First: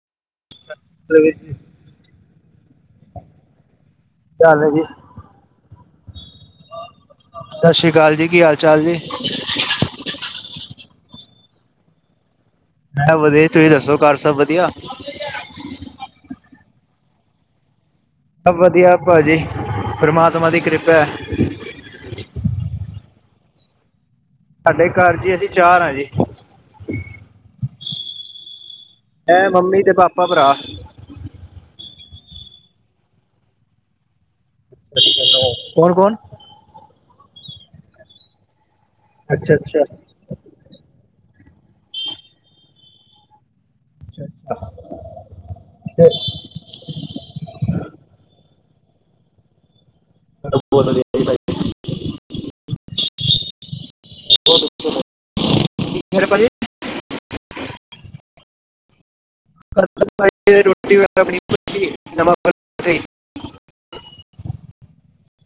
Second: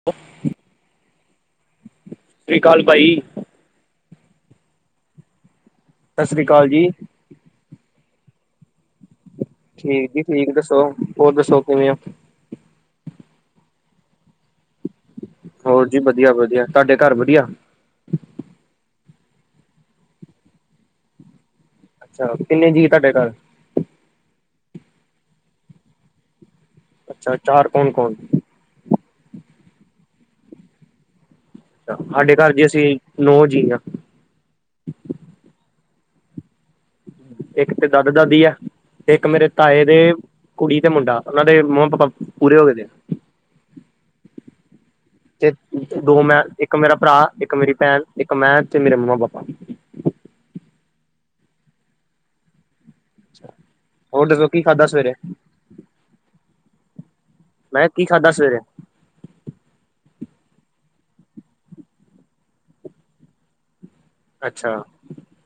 ਹ [unintelligible] ਕੀ ਅਕਾਲ ਭਾਈ। ਹਾਲ ਹੈ ਜੀ। ਸਤਿ ਸ੍ਰੀ ਅਕਾਲ ਜੀ। ਸਤਿ ਸ੍ਰੀ ਅਕਾਲ ਜੀ ਕੀ ਹਾਲ ਚਾਲ ਜੀ? ਠੀਕ ਜੀ, ਠੀਕ ਦੱਸੋ ਹੋਰ ਦੱਸੋ ਕਿਵੇਂ ਆ? ਮੈਂ ਵਧੀਆ, ਤੁਸੀਂ ਦੱਸੋ ਘਰ ਸਭ ਵਧੀਆ? ਹੋਰ ਜੀ ਵਧੀਆ- ਵਧੀਆ ਤੁਹਾਡੇ ਘਰ ਵਧੀਆ। ਸਭ ਵਧੀਆ ਭਾਜੀ, ਪਰਮਾਤਮਾ ਦੀ ਕਿਰਪਾ ਏ। ਚਲੋ ਕਿੰਨੇ ਜੀ ਤੁਹਾਡੇ ਘਰ। ਸਾਡੇ ਘਰ ਦੀ, ਅਸੀਂ ਚਾਰ ਹਾਂ ਜੀ। ਅੱਛਾ, ਅ ਚਾਾਰ ਕੌਣ- ਕੌਣ? ਇਹ ਮੰਮੀ ਤੇ ਪਾਪਾ, ਭਰਾ। ਸਾਡੇ ਘਰ ਜੀ ਅਸੀਂ ਨੌ ਜੀ ਹਾਂ। ਅੱਛਾ ਨੋ ਕੌਣ- ਕੌਣ? ਇੱਕ ਤੇ ਦਾਦਾ- ਦਾਦੀ ਆ। ਇੱਕ ਮੇਰੇ ਅੱਛਾ ਤਾਏ ਅੱਛਾ ਦੇ ਕੁੜੀ ਤੇ ਮੁੰਡਾ, ਉਹ ਦੇ ਮੰਮਾ- ਪਾਪਾ ਪੂਰੇ ਹੋ ਗਏ ਨੇ। ਅੱਛਾ। ਤੇ ਦੋ ਮੈਂ, ਇੱਕ ਮੇਰਾ ਭਰਾ, ਇੱਕ ਮੇਰੀ ਭੈਣ ਇੱਕ ਮੈਂ ਤੇ ਮੇਰੇ ਮੰਮਾ- ਪਾਪਾ। ਬਹੁ ਪ [unintelligible] ਹੋਰ ਦੱਸੋ ਕੀ ਖਾਧਾ ਸਵੇਰੇ? ਕੀ ਹਾਲ ਹੈ ਪਾਜੀ [unintelligible] ਮੈਂ ਕਿਹਾ, ਕੀ ਖਾਧਾ ਸਵੇਰੇ? [unintelligible] ਅੱਛਾ।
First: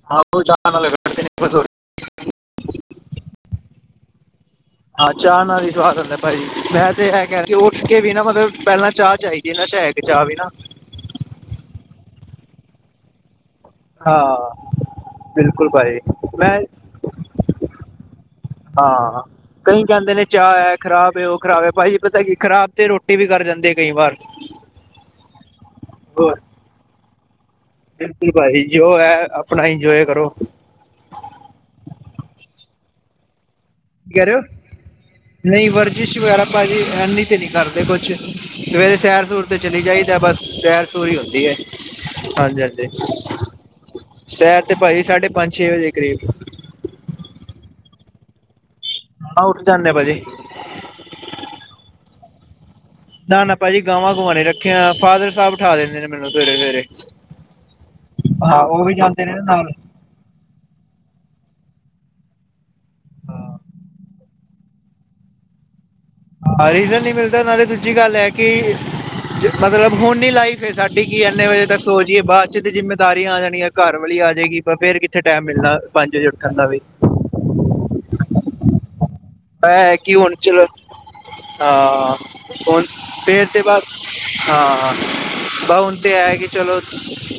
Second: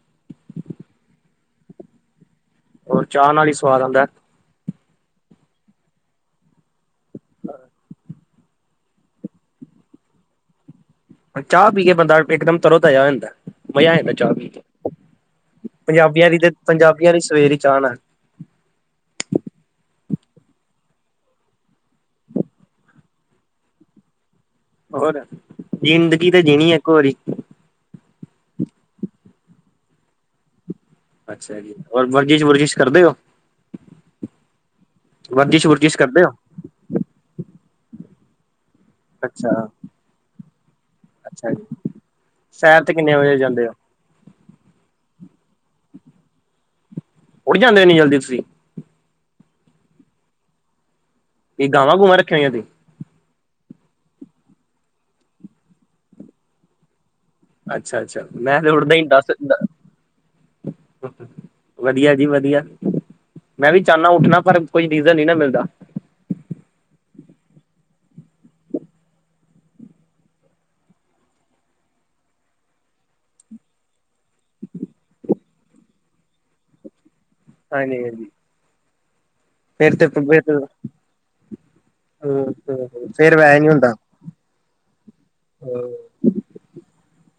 [unintelligible] ਹੋਰ, ਚਾਹ ਨਾਲ ਹੀ ਸਵਾਦ ਆਉਂਦਾ। ਹਾਂ, ਚਾਹ ਨਾਲ ਹੀ ਸਵਾਦ ਹੁੰਦਾ ਭਾਜੀ। ਮੈਂ ਤੇ ਇਹ ਕਹਿਣਾ, ਉੱਠ ਕੇ ਵੀ ਨਾ ਮਤਲਬ ਪਹਿਲਾਂ ਚਾਹ ਚਾਹੀਦੀ। ਇਹ ਨਸਾ਼ ਹੈ। ਇਕ ਚਾਹ ਵੀ ਨਾ ਚਾਹ ਪੀ ਕੇ ਬੰਦਾ, ਇੱਕਦਮ ਤਰੋ ਤਾਜਾ ਹੋ ਜਾਂਦਾ। ਮਜ਼ਾ ਆ ਜਾਂਦਾ ਚਾਹ ਹਾਂ ਪੀਕੇ। ਬਿਲਕੁਲ ਭਾਜੀ ਪੰਜਾਬੀਆਂ ਦੀ ਤੇ ਮੈਂ ਪੰਜਾਬੀਆਂ ਲਈ ਸਵੇਰ ਹੀ ਚਾਹ ਨਾਲ ਹਾਂ ਕਈ ਕਹਿੰਦੇ ਨੇ ਚਾਹ ਹੈ ਖਰਾਬ ਹੈ, ਉਹ ਖਰਾਬ ਹੈ, ਭਾਜੀ ਪਤਾ ਕੀ ਖ਼ਰਾਬ ਤੇ ਰੋਟੀ ਵੀ, ਕਰ ਜਾਂਦੇ ਆ ਕਈ ਵਾਰ। ਹੋਰ, ਜਿੰਦਗੀ ਹੋਰ ਤਾਂ ਜਿਣੀ ਇੱਕ ਵਾਰੀ। ਬਿਲਕੁਲ ਭਾਜੀ, ਜੋ ਹੈ ਆਪਣਾ ਇੰਜੋਏ ਕਰੋ। ਅੱਛਾ ਜੀ, ਓਰ ਵਰਜਿਸ਼- ਵੁਰਜਿਸ਼ ਕਰਦੇ ਹੋ। ਕਿ ਕਹਿ ਰਹੇ ਹੋ। ਨਹੀਂ ਵੁਰਜਿਸ਼ ਵਰਜਿਸ਼ ਕਰਦੇ ਹੋ ਵਗੈਰਾ ਭਾਜੀ, ਐਨੀ ਤੇ ਨਹੀਂ ਕਦੀ ਕਰਦੇ ਕੁਛ। ਸਵੇਰੇ ਸੈਰ- ਸੂਰ ਤੇ ਅੱਛਾ ਚਲੀ ਜਾਈਦਾ ਬਸ। ਸੈਰ ਸੂਰ ਹੀ ਹੁੰਦੀ ਅੱਛਾ ਹੈ, ਜੀ ਹਾਂਜੀ- ਸੈਰ ਹਾਂਜੀ। ਤੇ ਕਿੰਨੇ ਵਜੇ ਜਾਂਦੇ ਹੋ ਸ਼ੈਰ ਤੇ ਭਾਈ ਸਾਢੇ ਪੰਜ, ਛੇ ਵਜੇ ਕਰੀਬ। ਉੱਠ ਜਾਂਦੇ ਹੋ ਏਨੀ ਜਲਦੀ ਤੁਸੀਂ? ਹਾਂ, ਉਰ ਜਾਂਦੇ ਆ ਭਾਜੀ। ਕਿ ਗਾਵਾਂ- ਗੂਵਾਂ ਰੱਖਣੀਆਂ ਹੋਈਆਂ ਤੁਸੀ। ਨਾ- ਨਾ ਭਾਜੀ ਗਾਵਾਂ- ਗੁਵਾ ਨੀ ਰੱਖੀਆਂ। ਫਾਦਰ ਸਾਹਿਬ ਉਠਾ ਦਿੰਦੇ ਨੇ ਮੈਨੂੰ ਸਵੇਰੇ-ਸਵੇਰੇ। ਅੱਛਾ-ਅੱਛਾ, ਮੈਂ ਤੇ ਉਠਦਾ ਹੀ ਦੱਸ ਨਾਲ ਦਿਤਾ ਵਧੀਆ ਜੀ ਵਧੀਆ, ਹਾਂ ਮੈਂ ਵੀ ਚਾਹਨਾ ਉੱਠਣਾ ਪਰ ਕੋਈ ਰੀਜ਼ਨ ਨੀ ਨਾ ਮਿਲਦਾ। ਹਾਂ, ਰੀਜ਼ਨ ਨੀ ਮਿਲਦਾ ਨਾਲੇ ਦੂਜੀ ਗੱਲ ਹੈ ਕਿ। ਮਤਲਬ ਹੁਣ ਹੀ ਲਾਈਫ ਏ ਸਾਡੀ। ਕਿ ਇੰਨੇ ਵਜੇ ਤੱਕ ਸੋ ਜਾਈਏ। ਬਾਅਦ ਚ ਤੇ ਜਿੰਮੇਦਾਰੀਆਂ ਆ ਜਾਣੀਆਂ। ਘਰ ਵਾਲੀ ਆ ਜਾਏਗੀ। ਪਰ ਫੇਰ ਕਿੱਥੇ ਟਾਈਮ ਮਿਲਣਾ ਪੰਜ ਵਜੇ ਉੱਠਣ ਦਾ ਵੀ। ਹਾਂ, ਠੀਕ ਹੈ ਜੀ। ਏ ਹੈਂ ਕੀ ਹੋਣ ਚਲੋ। ਹਾਂ ਹੁਣ ਫਿਰ ਫੇਰ ਵੈਸੇ ਤੇ ਨੀ ਬਸ ਹੁੰਦਾ ਹਾਂ ਬਵੁਨ ਤੇ ਹੈ ਕਿ ਚਲੋ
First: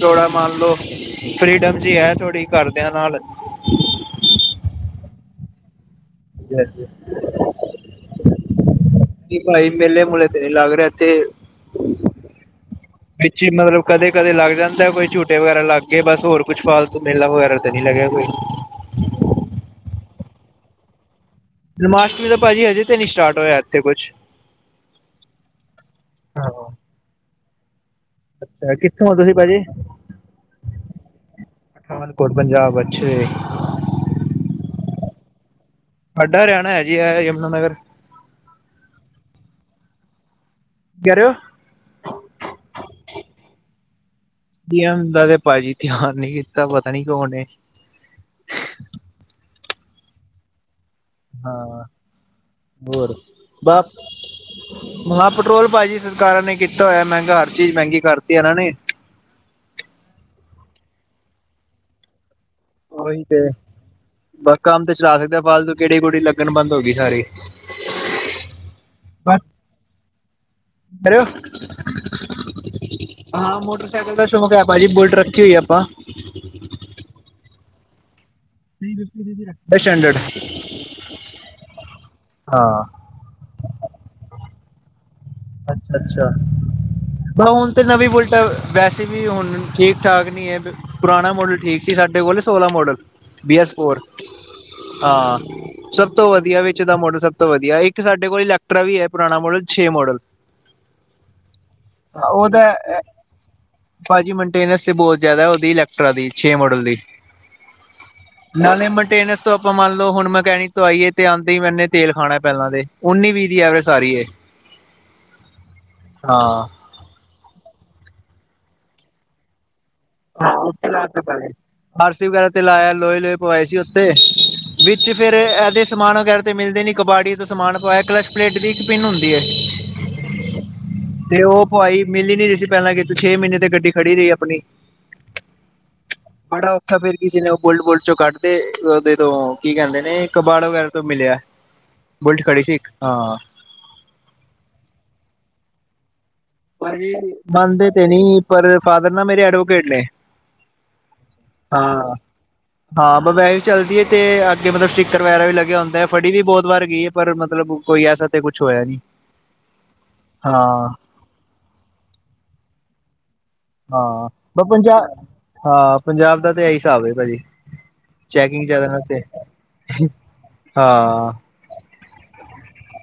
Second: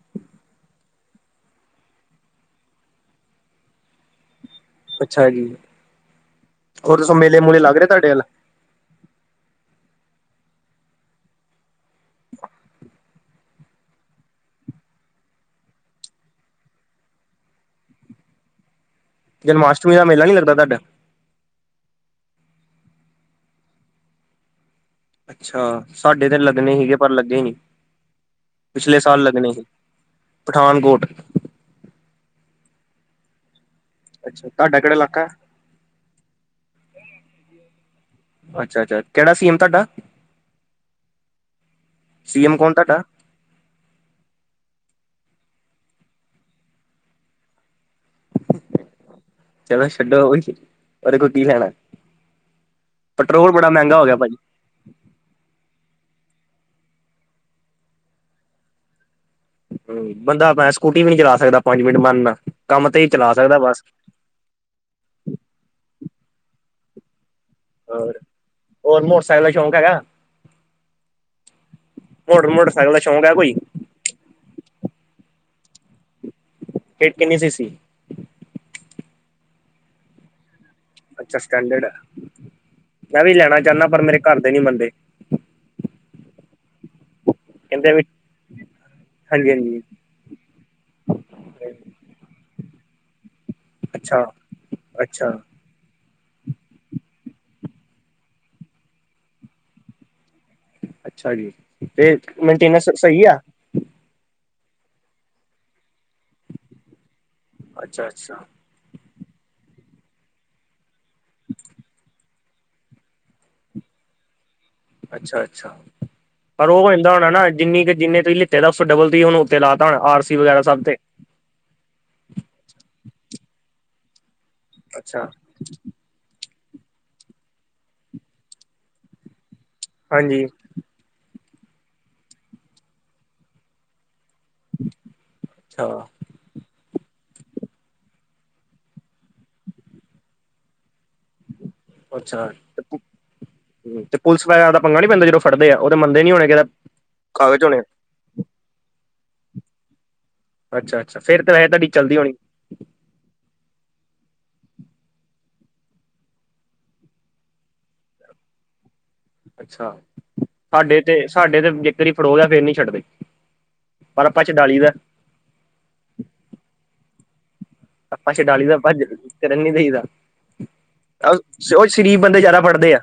ਥੋੜਾ ਮੰਨ ਲੋੋ ਫਰੀਡਮ ਜਿ ਹੈ ਥੋੜੀ ਘਰਦਿਆਂ ਨਾਲ ਅੱਛਾ ਜੀ ਹੋਰ ਦੱਸੋ ਮੇਲੇ ਮੂਲੇ ਲੱਗ ਰਹੇ ਤੁਹਾਡੇ ਵੱਲ ਨ ਬਾਈ ਮੇਲੇ ਮੁਲੇ ਤੇ ਨਹੀ ਲਗਰੇ ਔਥੇ [inaudible] ਵਿਚ ਮਤਲਬ ਕਦੇ -ਕਦੇ ਲੱਗ ਜਾਂਦਾ ਕੋਈ ਝੂਟੇ ਵਗੈਰਾ ਲੱਗ ਗਏ ਬਸ ਹੋਰ ਕੁੱਛ ਫਾਲ ਮੇਲਾ ਵਗੈਰਾ ਤਾਂ ਨਹੀਂ ਲਗਿਆ ਕੋਈ ਜਨਮਸ਼ਟਮੀ ਦਾ ਮੇਲਾ ਨਹੀ ਲੱਗਦਾ ਤੁਹਾਡਾ ਜਨਮਸ਼ਟਮੀ ਦਾ ਭਾਜੀ ਹਜੇ ਤੇ ਨ ਨਹੀਂ ਸਟਾਰਟ ਹੋਇਆ ਇੱਥੇ ਕੁਛ ਅੱਛਾ ਸਾਡੇ ਤੇ ਹਾਂ ਲੱਗਣੇ ਸੀਗੇ ਪਰ ਲੱਗੇ ਨਹੀਂ ਅੱਛਾ ਕਿੱਥੋਂ ਹੋ ਤੁਸੀਂ ਭਾਜੀ ਪਠਾਨਕੋਟ ਪਠਾਨਕੋਟ ਪੰਜਾਬ ਅੱਛੇ ਅੱਛਾ ਤੁਹਾਡਾ ਕਿਹੜਾ ਇਲਾਕਾ ਸਾਡਾ ਹਰਿਆਣਾ ਹੈ ਜੀ ਆ ਯਮੁਨਾ ਨਗਰ ਅੱਛਾ -ਅੱਛਾ ਕਿਹੜਾ ਸੀ ਐਮ ਤੁਹਾਡਾ ਕੀ ਕਹਿ ਰਹੇ ਹੋ ਸੀ ਐਮ ਕੋਣ ਤੁਹਾਡਾ ਸੀ ਔਮ ਦਾ ਤੇ ਭਾਜੀ ਧਿਆਨ ਨੀ ਕੀਤਾ ਪਤਾ ਨੀ ਕੌਨ ਏ ਚਲੋ ਛੱਡੋ ਉਹ ਵੀ। ਉਹਦੇਖੋ ਕੀ ਲੈਣਾ ਹਾਂ ਪੈਟਰੋਲ ਬੜਾ ਮਹਿੰਗਾ ਹੋ ਗਿਆ ਭਾਜੀ। ਹਾਂ ਪੈਟਰੋਲ ਭਾਜੀ ਸਰਕਾਰਾਂ ਨੇ ਕੀਤਾ ਹੋਇਆ ਮਹਿੰਗਾ ਹਰ ਚੀਜ਼ ਮਹਿੰਗੀ ਕਰਤੀ ਇਹਨਾਂ ਨੇ। ਹੂੰ ਬੰਦਾ ਭੈਂ ਸਕੂਟੀ ਵੀ ਨਹੀਂ ਚਲਾ ਸਕਦਾ ਪੰਜ ਮਿੰਟ ਮੰਨ ਲਾ ਕੰਮ ਤੇ ਚਲਾ ਸਕਦਾ ਬਸ। ਬਸ ਕੰਮ ਤੇ ਚਲਾ ਸਕਦੇ ਹਾਂ। ਫਾਲਤੂ ਗੇੜੀ ਗੁੜੀ ਲੱਗਣੀ ਬੰਦ ਹੋ ਗਈ ਸਾਰੀ। ਹੋਰ ਹੋਰ ਮੋਟਰਸਾਈਕਲ ਦਾ ਸ਼ੌਂਕ ਹੈਗਾ। ਬਰੋ। ਮੋਟਰ ਮੋਟਰਸਾਈਕਲ ਦਾ ਸ਼ੌਂਕ ਹੈ ਕੋਈ। ਮੋਟਰਸਾਈਕਲ ਦਾ ਸ਼ੌਕ ਹੈ। ਭਾਜੀ ਬੁਲਟ ਰੱਖੀ ਹੋਈ ਆ ਆਪਾਂ। ਗੇਟ ਕਿੰਨੀ ਸੀ ਸੀ। ਸਟੈਂਡਡ। ਅੱਛਾ ਸਟੈਂਡਰਡ ਮੈਂ ਵੀ ਲੈਣਾ ਚਾਹੁੰਦਾ ਪਰ ਮੇਰੇ ਘਰ ਦੇ ਨੀ ਮੰਨਦੇ। ਅੱਛਾ ਅੱਛਾ ਬਸ ਹੁਣ ਤੇ ਕਹਿੰਦੇ ਵੀ ਨਵੀਂ ਬੁਲਟ ਆ ਵੈਸੇ ਵੀ ਹਾਂਜੀ ਹੁਣ ਠੀਕ। ਠਾਕ ਨੀ ਹੈ ਪੁਰਾਣਾ ਮੋਡਲ ਹਾਂਜੀ ਠੀਕ ਸੀ ਸਾਡੇ ਕੋਲ ਸੋਲਾਂ ਮੋਡਲ। ਬੀ ਐੱਸ ਫੋਰ ਅੱਛਾ, ਅੱਛਾ। ਹਾਂ। ਸਭ ਤੋਂ ਵਧੀਆ ਵਿੱਚ ਦਾ ਮਾਡਲ ਸਭ ਤੋਂ ਵਧੀਆ ਇੱਕ ਸਾਡੇ ਕੋਲ ਇਲੈਕਟਰਾ ਵੀ ਹੈ ਪੁਰਾਣਾ ਮੋਡਲ ਛੇ ਮਾਡਲ। ਅੱਛਾ ਜੀ ਤੇ ਉਹਦਾ ਮੇਨਟੇਨੈਂਸ ਅਹ, ਸਹੀ ਆ। ਭਾਜੀ ਮੇਨਟੇਨੈਂਸ ਤੇ ਬਹੁਤ ਜ਼ਿਆਦਾ ਉਹਦੀ ਇਲੈਕਟ੍ਰਰਾ ਦੀ ਛੇ ਮੋਡਲ ਦੀ। ਅੱਛਾ ਅੱਛਾ। ਨਾਲੇ ਮੇਨਟੇਨੈਂਸ ਤੋਂ ਆਪਾਂ ਮੰਨ ਲਓ ਹੁਣ ਮਕੈਨਿਕ ਤੋਂ ਆਈਏ ਤੇ ਆਂ ਹੀ ਮੈਨੇ ਤੇਲ ਖਾਣਾ ਪਹਿਲਾਂ ਦੇ ਉੱਨੀ ਵੀਹ ਦੀ ਐਵਰੇਜ ਸਾਰੀ ਏ ਅੱਛਾ -ਅੱਛਾ ਪਰ ਹਾਂ ਉਹ ਕਹਿੰਦਾ ਹੋਣਾ ਨਾ ਜਿੰਨੀ ਕੁ ਜਿੰਨੇ ਤੁਸੀ ਲਿੱਤੇ ਤਾਂ ਉਸੋ ਡਬਲ ਤੁਸੀਂ ਹੁਣ ਉੱਤੇ ਲਾ ਸੀ ਵਗੈਰਾ ਸਭ ਤੇ। ਆਰ ਸੀ ਵਗੈਰਾ ਤੇ ਲਾਇਆ ਲੋਹੇ- ਲੋਹੇ ਪਏ ਸੀ ਉੱਥੇ ਵਿੱਚ ਅੱਛਾ। ਫੇਿਰ ਇਹਦੇ ਸਮਾਨ ਵਗੈਰਾ ਤੇ ਮਿਲਦੇ ਨੀ ਕਬਾੜੀਆਂ ਤੋਂ ਸਮਾਨ ਪਾਇਆ ਕਲਚ ਪਲੇਟ ਦੀ ਇੱਕ ਪਿੰਨ ਹੁੰਦੀ ਹੈ। ਹਾਂਜੀ। ਤੇ ਉਹ ਪਵਾਈ ਮਿਲੀ ਨੀ ਰਹੀ ਸੀ ਪਹਿਲਾਂ ਕਿਤੇ ਛੇ ਮਹੀਨੇ ਤੇ ਗੱਡੀ ਖੜੀ ਰਹੀ ਆਪਣੀ। ਅੱਛਾ। ਬੜਾ ਔਖਾ ਫੇਰ ਕਿਸੇ ਨੇ ਉਹ ਬੁਲਟ ਬੁੱਲਟ ਚੋਂ ਕੱਢਤੇ ਉਹਦੇ ਤੋਂ ਕੀ ਕਹਿੰਦੇ ਨੇ ਕਬਾੜ ਵਗੈਰਾ ਤੋਂ ਮਿਲਿਆ। ਹੂੰ। ਬੁਲਟ ਅੱਛਾ ਖੜੀ ਸੀ ਇੱਕ ਹਾਂ ਹੂੰ ਤੇ ਪੁਲਿਸ ਵਗੈਰਾ ਦਾ ਪੰਗਾ ਨੀ ਪੈਂਦਾ ਜਦੋਂ ਫੜਦੇ ਆ ਉਹ ਤੇ ਮੰਨਦੇ ਨੀ ਹੋਣੇ ਕਹਿੰਦੇ। ਮੰਨਦੇ ਤੇ ਨੀ ਪਰ ਪਾ ਦਿੰਨਾ ਮੇਰੇ ਐਡਵੋਕੇਟ ਨੇ। ਅੱਛਾ ਅੱਛਾ ਫਿਰ ਤਾਂ ਇਹ ਤੁਹਾਡੀ ਹਾਂ ਚੱਲਦੀ ਹੋਣੀ। ਹਾਂ ਮੋਬਾਇਲ ਚੱਲਦੀ ਹੈ ਤੇ ਅੱਗੇ ਮਤਲਬ ਸਟਿੱਕਰ ਵਗੈਰਾ ਵੀ ਲੱਗਿਆ ਹੁੰਦਾ ਹੈ ਫੜੀ ਵੀ ਬਹੁਤ ਵਾਰ ਗਈ ਹੈ ਪਰ ਮਤਲਬ। ਕੋਈ ਐਸਾ ਤੇ ਕੁਛ ਹੋਇਆ ਨੀ। ਅੱਛਾ ਸਾਡੇ ਤੇ ਸਾਡੇ ਤੇ ਜੇਕਰ ਫੜੋ ਗਿਆ ਫਿਰ ਨੀ ਛੱਡਦੇ। ਪਰ ਆਪਾਂ ਹਾਂ ਛਡਾਲੀ ਦਾ, ਪੰਜਾਬ ਹਾਂ ਪੰਜਾਬ ਦਾ ਤੇ ਇਹੀ ਹਿਸਾਬ ਹੈ ਭਾਜੀ। ਆਪਾਂ ਛੜਾ ਲਈ ਚੈਕਿੰਗ ਦਾ ਜ਼ਿਆਦਾ ਨਾ ਭੱਜ ਤੇ ਫਿਰ ਨਹੀਂ ਦੇਈ ਦਾ। ਹਾਂ ਉਹ ਸ਼ਰੀਫ ਬੰਦੇ ਜ਼ਿਆਦਾ ਫੜਦੇ ਆ।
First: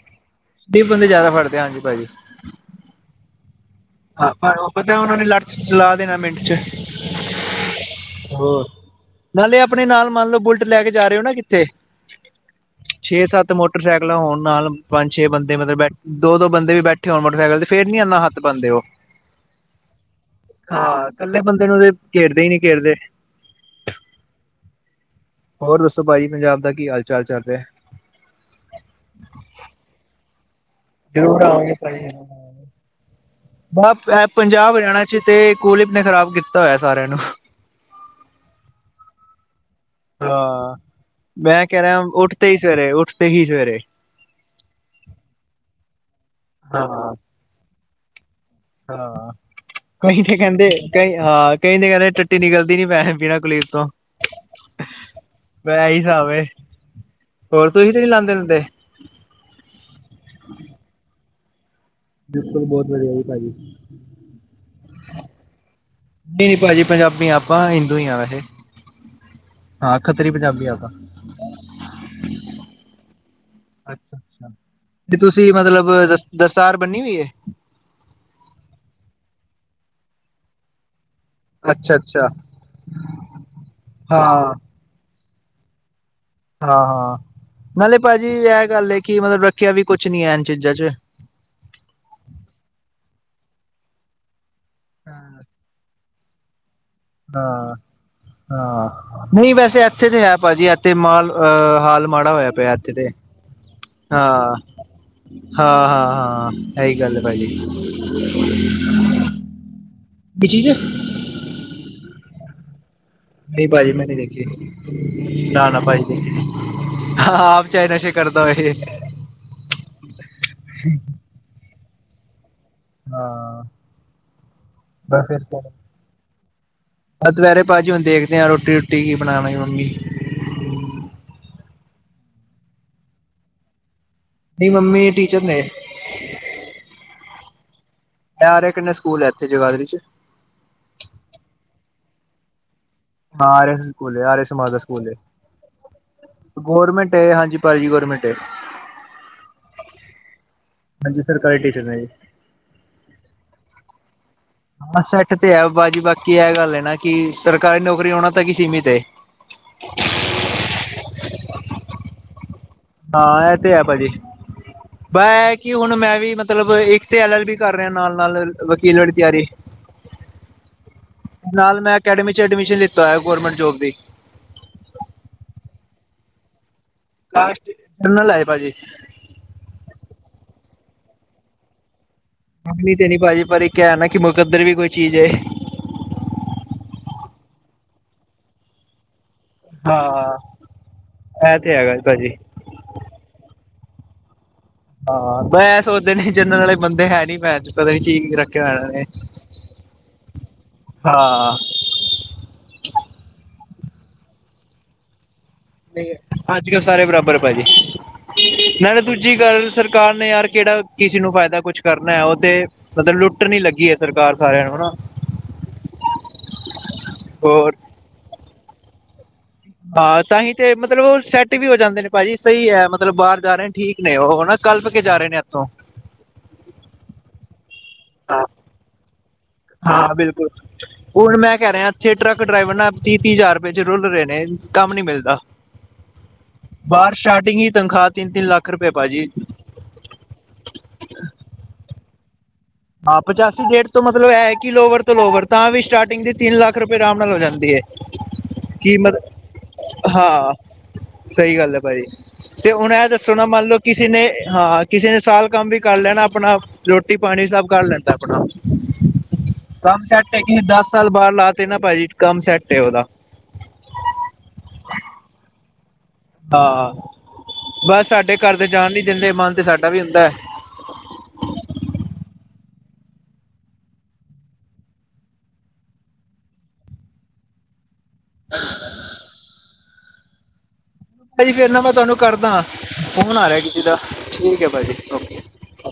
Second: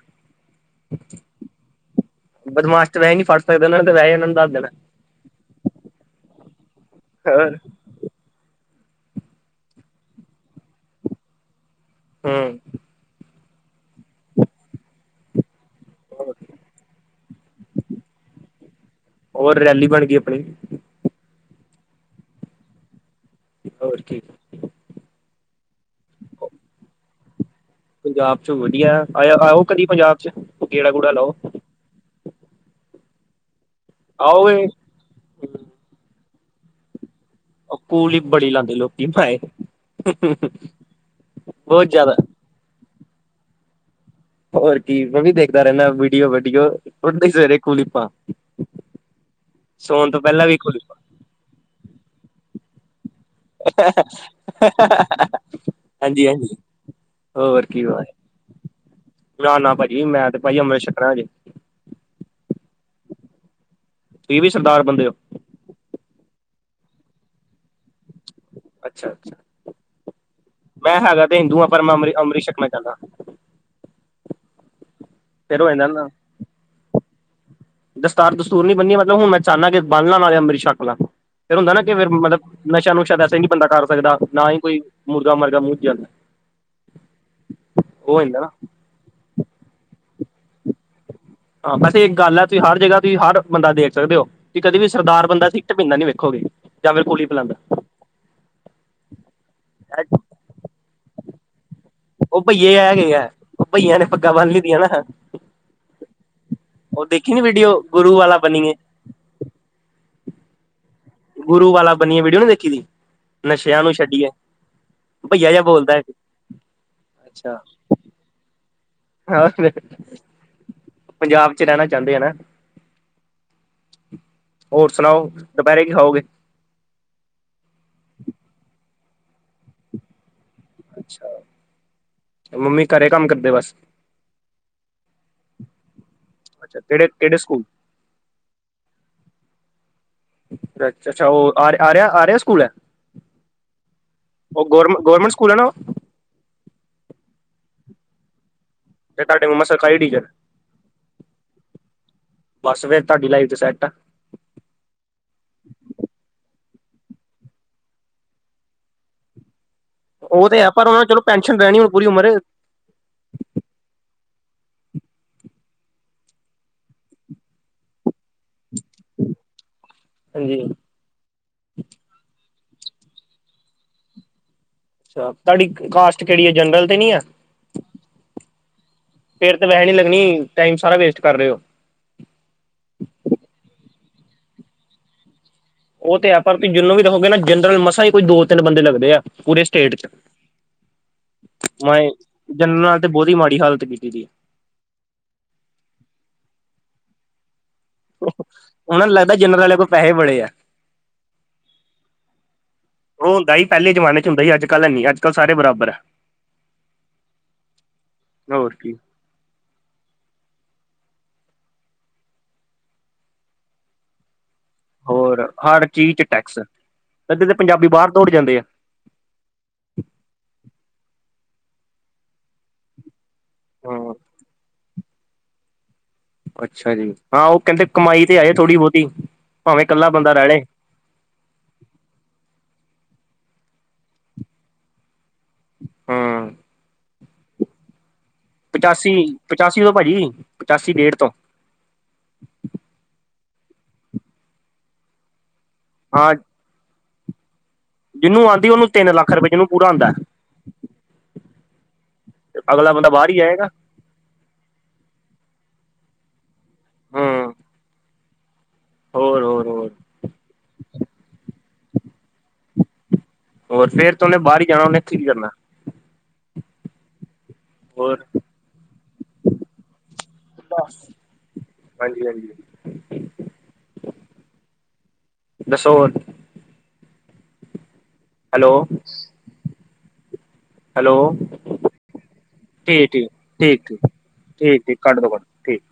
ਫਿਰ ਬੰਦੇ ਜ਼ਿਆਦਾ ਫੜਦੇ ਆ ਹਾਂਜੀ ਭਾਜੀ ਬਦਮਾਸ਼ਤ ਨੂੰ ਇਹ ਹੈ ਨੀ ਫੜ। [unintelligible] ਹਾਂ ਦੇਣਾ ਉਹ ਪਤਾ ਉਹਨਾ ਨੇ ਲੜ 'ਚਲਾ ਦੇਣਾ ਮਿੰਟ 'ਚ। ਹੋਰ ਹਾਂ ਨਾਲੇ ਆਪਣੇ ਨਾਲ ਮੰਨ ਲਓ ਬੁਲਟ ਲੈ ਕੇ ਜਾ ਰਹੇ ਹੋ ਨਾ ਕਿੱਤੇ। ਹੂ,,, ਛੇ ਸੱਤ ਮੋਟਰਸਾਈਕਲਾਂ ਹੋਣ ਨਾਲ ਪੰਜ ਛੇ ਬੰਦੇ ਮਤਲਬ ਬੈਠੇ। ਦੋ ਦੋ ਬੰਦੇ ਵੀ ਬੈਠੇ ਹੋਣ ਮੋਟਰਸਾਈਕਲ ਤੇ ਫਿਰ ਨੀ ਇੰਨਾ ਹੱਥ ਪਾਂਦੇ ਉਹ। ਹੋਰ ਰੈਲੀ ਬਣ ਗਈ ਆਪਣੀ। ਹਾਂ ਇਕੱਲੇ ਬੰਦੇ ਨੂੰ ਤੇ ਘੇਰਦੇ ਹੀ ਨਹੀਂ ਘੇਰਦੇ। ਹੋਰ ਕੀ। ਹੋਰ ਦੱਸੋ ਭਾਜੀ ਪੰਜਾਬ ਦਾ ਕੀ ਹਾਲ ਚਾਲ ਚੱਲ ਰਿਹਾ ਹੈ। ਪੰਜਾਬ ਚ ਵਧੀਆ ਆ ਆਓ ਕਦੀ ਪੰਜਾਬ ਚ ਗੇੜਾ ਗੂੜਾ ਲਾਓ ਜ਼ਰੂਰ ਆਣਗੇ ਭਾਜੀ ਆਓਗੇ ਪੰਜਾਬ ਹਰਿਆਣਾ ਚ ਤੇ ਕੋਲਿਪ ਨੇ ਖਰਾਬ ਕੀਤਾ ਹੋਇਆ ਸਾਰਿਆਂ ਨੂੰ ਉਹ ਕੁਲੀਪ ਬੜੀ ਲਾਉਂਦੇ ਲੋਕੀ ਮਾਏ ਹਾਂ ਮੈਂ ਕਹਿ ਬਹੁਤ ਰਿਹਾ ਜ਼ਿਆਦਾ ਉੱਠ ਤੇ ਹੀ ਸਵੇਰੇ ਉੱਠ ਤੇ ਹੀ ਸਵੇਰੇ ਹੋਰ ਕੀ ਮੈਂ ਵੀ ਦੇਖਦਾ ਰਹਿੰਦਾ ਵੀਡੀਓ ਵਡੀਓ ਹਾਂ ਤੁਹਾਡੇ ਸਵੇਰੇ ਕੁਲੀਪਾ ਹਾਂ ਕਈ ਤੇ ਪਹਿਲਾਂ ਵੀ ਕਹਿੰਦੇ ਕੁਲੀਪਾਂ ਕਈ ਹਾਂ ਕਈ ਤੇ ਕਹਿੰਦੇ ਟੱਟੀ ਨਿਕਲਦੀ ਨੀ ਪੈ ਬਿਨਾਂ ਕੁਲੀਪ ਤੋਂ। ਮੈਂ ਇਹੀ ਹਾਂਜੀ ਹਿਸਾਬ ਹਾਂਜੀ ਏ ਹੋਰ ਤੁਸੀਂ ਤੇ ਨਹੀਂ ਲਾਦੇ ਲੈਂਦੇ ਨ ਨਾ ਭਾਜੀ ਮੈਂ ਤੇ ਭਾਜੀ ਅੰਮ੍ਰਿਤ ਛਕਣਾ ਹਜੇ ਬਿਲਕੁਲ ਬਹੁਤ ਵਧੀਆ ਜੀ ਭਾਜੀ ਤੁਸੀਂ ਵੀ ਸਰਦਾਰ ਬੰਦੇ ਹੋ ਨਹੀਂ ਨੀ ਭਾਜੀ ਪੰਜਾਬੀ ਆਪਾਂ ਹਿੰਦੂ ਹੀ ਵੈਸੇ ਅੱਛਾ ਅੱਛਾ ਹਾਂ ਖੱਤਰੀ ਪੰਜਾਬੀ ਆ ਆਪਾਂ। ਮੈਂ ਹੈਗਾ ਤੇ ਹਿੰਦੂਆਂ ਪਰ ਮੈਂ ਅੰਮ੍ਰਿਤ ਛਕਣਾ ਚਾਹੁੰਦਾ ਅੱਛਾ ਅੱਛਾ ਤੇ ਤੁਸੀਂ ਫਿਰ ਹੋ ਜਾਂਦਾ ਮਤਲਬ ਨਾ ਦਸਤਾਰ ਬੰਨੀ ਹੋਈ ਹੈ। ਦਸਤਾਰ ਦਸੂਰ ਨੀ ਬੰਨੀ ਮਤਲਬ ਹੁਣ ਮੈਂ ਚੁੰਦਾ ਕਿ ਬੰਨ ਨਾਲੇ ਅੰਮ੍ਰਿਤ ਛਕਲਾ ਫਿਰ ਹੁੰਦਾ ਨਾ ਕਿ ਅੱਛਾ ਫਿਰ ਅੱਛਾ ਮਤਲਬ ਨਸ਼ਾ ਨੁਸ਼ਾ ਤਾਂ ਵੈਸੇ ਨੀ ਬੰਦਾ ਕਰ ਸਕਦਾ ਨਾ ਹਾਂ ਹੀ ਕੋਈ ਮੁਰਗਾ ਮਰਗਾ ਮੂੰਹਝ ਜਾਂਦਾ ਹਾਂ ਹਾਂ ਨਾਲੇ ਉਹ ਹੋ ਭਾਜੀ ਜਾਂਦਾ ਨਾ ਇਹ ਗੱਲ ਹੈ ਕਿ ਮਤਲਬ ਰੱਖਿਆ ਵੀ ਕੁਛ ਨੀ ਹੈ ਇਨ ਚੀਜ਼ਾਂ ਚ ਹਾਂ ਵੈਸੇ ਇੱਕ ਗੱਲ ਹੈ। ਤੁਸੀਂ ਹਰ ਜਗ੍ਹਾ ਤੁਸੀਂ ਹਰ ਬੰਦਾ ਦੇਖ ਸਕਦੇ ਹੋ ਕਿ ਕਦੇ ਵੀ ਸਰਦਾਰ ਬੰਦਾ ਸੀ। ਤੇ ਪੀਂਦਾ ਨੀ ਵੇਖੋਗੇ। ਜਾਂ ਫਿਰ ਗੋਲੀ ਪਿਲਾਂਦਾ। ਹਾਂ ਹਾਂ ਨਹੀਂ ਵੈਸੇ ਇੱਥੇ ਤਾਂ ਹੈ ਭਾਜੀ ਇੱਥੇ ਮਾਲ ਅਹ ਹਾਲ। ਮਾੜਾ ਉਹ ਹੋਇਆ ਪਿਆ ਭਈਏ ਇੱਥੇ ਤੇ ਹੈਗਾ ਆ ਉਹ ਭਈਆਂ ਨੇ ਹਾਂ ਪੱਗਾਂ ਬੰਨ ਲਈ ਦੀਆਂ ਨਾ। ਹਾਂ ਹਾਂ ਹਾਂ ਇਹੀ ਉਹ ਗੱਲ ਹੈ ਦੇਖੀ ਨੀ ਭਾਜੀ। ਵੀਡੀਓ ਗੁਰੂ ਵਾਲਾ ਬਣੀਏ [inaudible] ਬੀਜੀ ਜਾਓ ਗੁਰੂ ਵਾਲਾ ਬਣੀਏ ਵੀਡੀਓ ਨੂੰ ਦੇਖੀ ਦੀ ਨਹੀਂ ਨਸ਼ਿਆਂ ਭਾਜੀ ਨੂੰ ਮੈਂ ਨਹੀਂ ਛੱਡੀਏ ਦੇਖੀ ਭਈਆ ਜਿਹਾ ਨਾ ਨਾ ਬੋਲਦਾ ਭਾਜੀ ਇੱਕ ਦੇਖੀ ਹਾਂ ਅੱਛਾ। ਆਪ ਚਾਹਸ਼ੇ ਕਰਦਾ ਇਹ ਪੰਜਾਬ ਚ ਰਹਿਣਾ ਚਾਹੁੰਦੇ ਆ ਨਾ ਹਾਂ ਹੋਰ ਸੁਣਾਓ ਦੁਪਹਿਰੇ ਕੀ ਖਾਓਗੇ ਆਹ ਦੁਪਰੇ ਭਾਜੀ ਹੁਣ ਦੇਖਦੇ ਰੋਟੀ ਰੋਟੀ ਕੀ ਬਣਾਉਣਾਈ ਮੰਮੀ ਅੱਛਾ ਮੰਮੀ ਘਰੇ ਕੰਮ ਕਰਦੇ ਬਸ ਮੇਰੀ ਮੰਮੀ ਟੀਚਰ ਨੇ। ਅੱਛਾ ਕਿਹੜੇ ਕਿਹੜੇ ਸਕੂਲ ਆਰੀਆ ਕਨੀਆਂ ਸਕੂਲ ਹੈ, ਇੱਥੇ ਜਗਾਦਰੀ 'ਚ। ਅੱਛਾ- ਅੱਛਾ ਉਹ ਆ -ਆ -ਆਰਿਆ ਸਕੂਲ ਹੈ। ਹਾਂ ਆਰੀਆਂ ਸਕੂਲ ਹੈ, ਆਰੀਆਂ ਉਹ ਸਮਾਜ ਦਾ ਗੌਰਮ ਸਕੂਲ ਏ। ਗੌਰਮੈਂਟ ਹੈ ਨਾ ਗੌਰਮੈਂਟ ਹੈ, ਹਾਂਜੀ ਭਾਜੀ ਗੌਰਮੈਂਟ ਹੈ। ਫੇਰ ਤੁਹਾਡੇ ਮੰਮਾ ਸਰਕਾਰੀ ਟੀਚਰ, ਹਾਂਜੀ ਸਰਕਾਰੀ ਟੀਚਰ ਨੇ ਜੀ। ਬਸ ਫਿਰ ਤੁਹਾਡੀ ਲਾਈਫ ਤੇ ਸੈਟ ਆ। ਮੰਮਾ ਸੈਟ ਤੇ ਹੈ ਭਾਜੀ, ਬਾਕੀ ਇਹ ਗੱਲ ਹੈ ਨਾ ਕਿ ਸਰਕਾਰੀ ਨੌਕਰੀ ਓਹਨਾ ਤੱਕ ਹੀ ਸੀਮਿਤ ਏ। ਉਹ ਤੇ ਹੈ, ਪਰ ਉਹ ਚਲੋ ਪੈਨਸ਼ਨ ਰਹਿਣੀ ਪੂਰੀ ਉਮਰ ਹਾਂ, ਇਹ ਤੇ ਹੈ ਭਾਜੀ। ਬ ਇਹ ਕਿ ਹੁਣ ਮੈਂ ਵੀ ਮਤਲਬ ਇੱਕ ਤੇ ਐਲ ਐਲ ਬੀ ਕਰ ਰਿਹਾ ਨਾਲ- ਨਾਲ। ਵਕੀਲ ਵਾਲੀ ਤਿਆਰੀ ਹਾਂਜੀ ਨਾਲ ਮੈਂ ਅਕੈਡਮੀ 'ਚ ਐਡਮਿਸ਼ਨ ਲਿੱਤਾ ਹੋਇਆ ਗੌਰਮੈਂਟ ਜੋਬ ਦੀ। ਅੱਛਾ, ਤੁਹਾਡੀ ਕਾਸਟ ਕਿਹੜੀ ਹੈ? ਜਨਰਲ ਤੇ ਨੀ ਹੈ? ਕਾਸ਼ਟ, ਕਰਨਲ ਹੈ ਭਾਜੀ। ਫੇਰ ਤਾਂ ਵੈਸੇ ਨੀ ਲੱਗਣੀ, ਟਾਈਮ ਸਾਰਾ ਵੇਸਟ ਕਰ ਰਹੇ ਹੋ। ਮਿਲਣੀ ਤੇ ਨੀ ਭਾਜੀ ਪਰ ਇੱਕ ਕਿਹਾ ਹੈ ਨਾ ਕਿ ਮੁਕੱਦਰ ਵੀ ਕੋਈ ਚੀਜ਼ ਹੈ। ਉਹ ਤੇ ਹੈ ਪਰ ਤੁਸੀ ਜਿਨੂੰ ਵੀ ਦੇਖੋਗੇ ਨਾ ਜਨਰਲ ਮਸਾਂ ਹੀ ਕੋਈ ਦੋ -ਤਿੰਨ ਬੰਦੇ ਲੱਗਦੇ ਆ। ਪੂਰੇ ਸਟੇਟ 'ਚ, ਹਾਂ ਇਹ ਤੇ ਹੈਗਾ ਮਾ ਜੀ ਭਾਜੀ। ਜਨਰਲ ਨਾਲ ਤੇ ਬਹੁਤ ਹੀ ਮਾੜੀ ਹਾਲਤ ਕੀਤੀ ਗੀ। ਹਾਂ, ਮੈਂ ਸੋਚਦੇ ਨੇ ਜਨਰਲ ਵਾਲੇ ਬੰਦੇ ਹੈ ਨੀ ਮੈਂ ਅੱ ਪਤਾ ਨੀ ਕਿ -ਕਿ ਰੱਖਿਆ ਹੋਇਆ ਉਹ ਨੇ, ਨੂੰ ਲੱਗਦਾ ਜਨਰਲ ਵਾਲੇ ਕੋਲ ਪੈਸੇ ਬੜੇ ਆ ਹਾਂ। ਉਹ ਹੁੰਦਾ ਸੀ ਪਹਿਲੇ ਜਮਾਨੇ ਚ ਹੁੰਦਾ ਸੀ। ਅੱਜ- ਕੱਲ ਹੈ ਨ ਅੱਜ- ਕੱਲ ਸਾਰੇ ਬਰਾਬਰ ਹੈ ਅੱਜ -ਕੱਲ ਸਾਰੇ ਬਰਾਬਰ ਭਾਜੀ, ਹੋਰ ਕੀ ਨਾਲੇ ਤੂ ਜੀ ਗੱਲ ਸਰਕਾਰ ਨੇ ਯਾਰ ਕਿਹੜਾ ਕਿਸੇ ਨੂੰ ਫਾਇਦਾ ਕੁਛ ਕਰਨਾ ਉਹ ਤੇ ਮਤਲਬ ਲੁੱਟਣ ਹੀ ਲੱਗੀ ਹੈ ਸਰਕਾਰ ਸਾਰਿਆਂ ਨੂੰ, ਹਨਾ। ਹੋਰ ਹਰ ਚੀਜ਼ 'ਚ ਟੈਕਸ, ਅੱਧੇ ਤਾਂ ਹੋਰ ਪੰਜਾਬੀ ਬਾਹਰ ਦੌੜ ਜਾਂਦੇ ਆ। ਹਾਂ, ਤਾਂਹੀ ਤੇ ਮਤਲਬ ਉਹ ਸੈੱਟ ਵੀ ਹੋ ਜਾਂਦੇ ਨੇ ਭਾਜੀ, ਸਹੀ ਹੈ ਮਤਲਬ ਬਾਹਰ ਜਾ ਰਹੇ ਨੇ ਠੀਕ ਹਾਂ ਨੇ, ਉਹ ਨਾ ਕਲਪ ਕੇ ਜਾ ਰਹੇ ਨੇ ਇੱਥੋਂ। ਅੱਛਾ ਜੀ, ਹਾਂ ਉਹ ਕਹਿੰਦੇ ਕਮਾਈ ਤੇ ਹਾਂ ਆਏ ਥੋੜ੍ਹੀ -ਬਹੁਤੀ ਭਾਵੇਂ ਇਕੱਲਾ ਹਾਂ ਬੰਦਾ ਰਹਿ ਬਿਲਕੁਲ ਲੇ। ਹੁਣ ਮੈਂ ਕਹਿ ਰਿਹਾ ਇੱਥੇ ਟਰੱਕ ਡਰਾਈਵਰ ਨਾਲ ਤੀਹ -ਤੀਹ ਹਜ਼ਾਰ ਰੁਪਏ ਚ ਰੁਲ ਰਹੇ ਨੇ, ਕੰਮ ਨੀ ਮਿਲਦਾ। ਹੂੰ ਬਾਹਰ ਸਟਾਰਟਿੰਗ ਹੀ ਤਨਖਾਹ ਤਿੰਨ -ਤਿੰਨ ਲੱਖ ਰੁਪਏ ਪਚਾਸੀ ਭਾਜੀ। ਪਚਾਸੀ ਤੋਂ ਭਾਜੀ, ਪਚਾਸੀ ਡੇਢ ਤੋਂ ਹਾਂ ਪਚਾਸੀ ਡੇਟ ਤੋਂ ਮਤਲਬ ਹੈ ਕਿ ਲੋਵਰ ਤੋਂ ਲੋਵਰ ਤਾਂ ਵੀ ਸਟਾਰਟਿੰਗ ਹਾਂ ਦੀ ਤਿੰਨ ਲੱਖ ਰੁਪਏ ਆਰਾਮ ਨਾਲ ਹੋ ਜਾਂਦੀ ਹੈ। ਜਿਹਨੂੰ ਆਉਂਦੀ ਉਹਨੂੰ ਤਿੰਨ ਕੀਮਤ ਲੱਖ ਰੁਪਏ ਜਿਹਨੂੰ ਪੂਰਾ ਆਉਂਦਾ। ਹਾਂ ਸਹੀ ਗੱਲ ਹੈ ਭਾਜੀ, ਤੇ ਹੁਣ ਅਗਲਾ ਇਹ ਬੰਦਾ ਬਾਹਰ ਦੱਸੋ ਹੀ ਨਾ ਮੰਨ ਜਾਏਗਾ ਲਓ ਕਿਸੇ ਨੇ ਹਾਂ ਕਿਸੇ ਨੇ ਸਾਲ ਕੰਮ ਵੀ ਕਰ ਲੈਣਾ ਆਪਣਾ ਰੋਟੀ- ਪਾਣੀ ਹੂੰ ਸਭ ਕਰ ਲੈਂਦਾ ਆਪਣਾ ਹੋਰ ਹੋਰ ਹੋਰ ਕੰਮ ਸੈੱਟ ਹੈ ਕਿਸੇ ਦਸ ਸਾਲ ਬਾਹਰ ਲਾ ਤੇ ਨਾ ਭਾਜੀ ਕੰਮ ਸੈੱਟ ਉਹਦਾ ਹੋਰ ਫੇਰ ਤੇ ਓਹਨੇ ਬਾਹਰ ਹੀ ਜਾਣਾ ਇਥੇ ਕਿ ਕਰਨਾ। ਹਾਂ, ਬਸ ਹੋਰ ਸਾਡੇ ਘਰ ਦੇ ਜਾਣ ਨੀ ਦਿੰਦੇ ਮਨ ਤੇ ਸਾਡਾ ਵੀ ਹੁੰਦਾ ਹੈ। ਬਸ ਹਾਂਜੀ- ਹਾਂਜੀ, ਦੱਸੋ ਹੋਰ? ਹੈਲੋ! ਹੈਲੋ ਭਾਜੀ ਫੇਰ ਨਾ ਮੈਂ ਤੁਹਾਨੂੰ ਕਰਦਾ, ਠੀਕ ਠੀਕ ਫੋਨ ਆ ਰਿਹਾ ਕਿਸੇ ਠੀਕ ਠੀਕ ਦਾ, ਠੀਕ ਹੈ ਭਾਜੀ ਕੱਢ ਦੋ ਓਕੇ। ਕੱਢ ਠੀਕ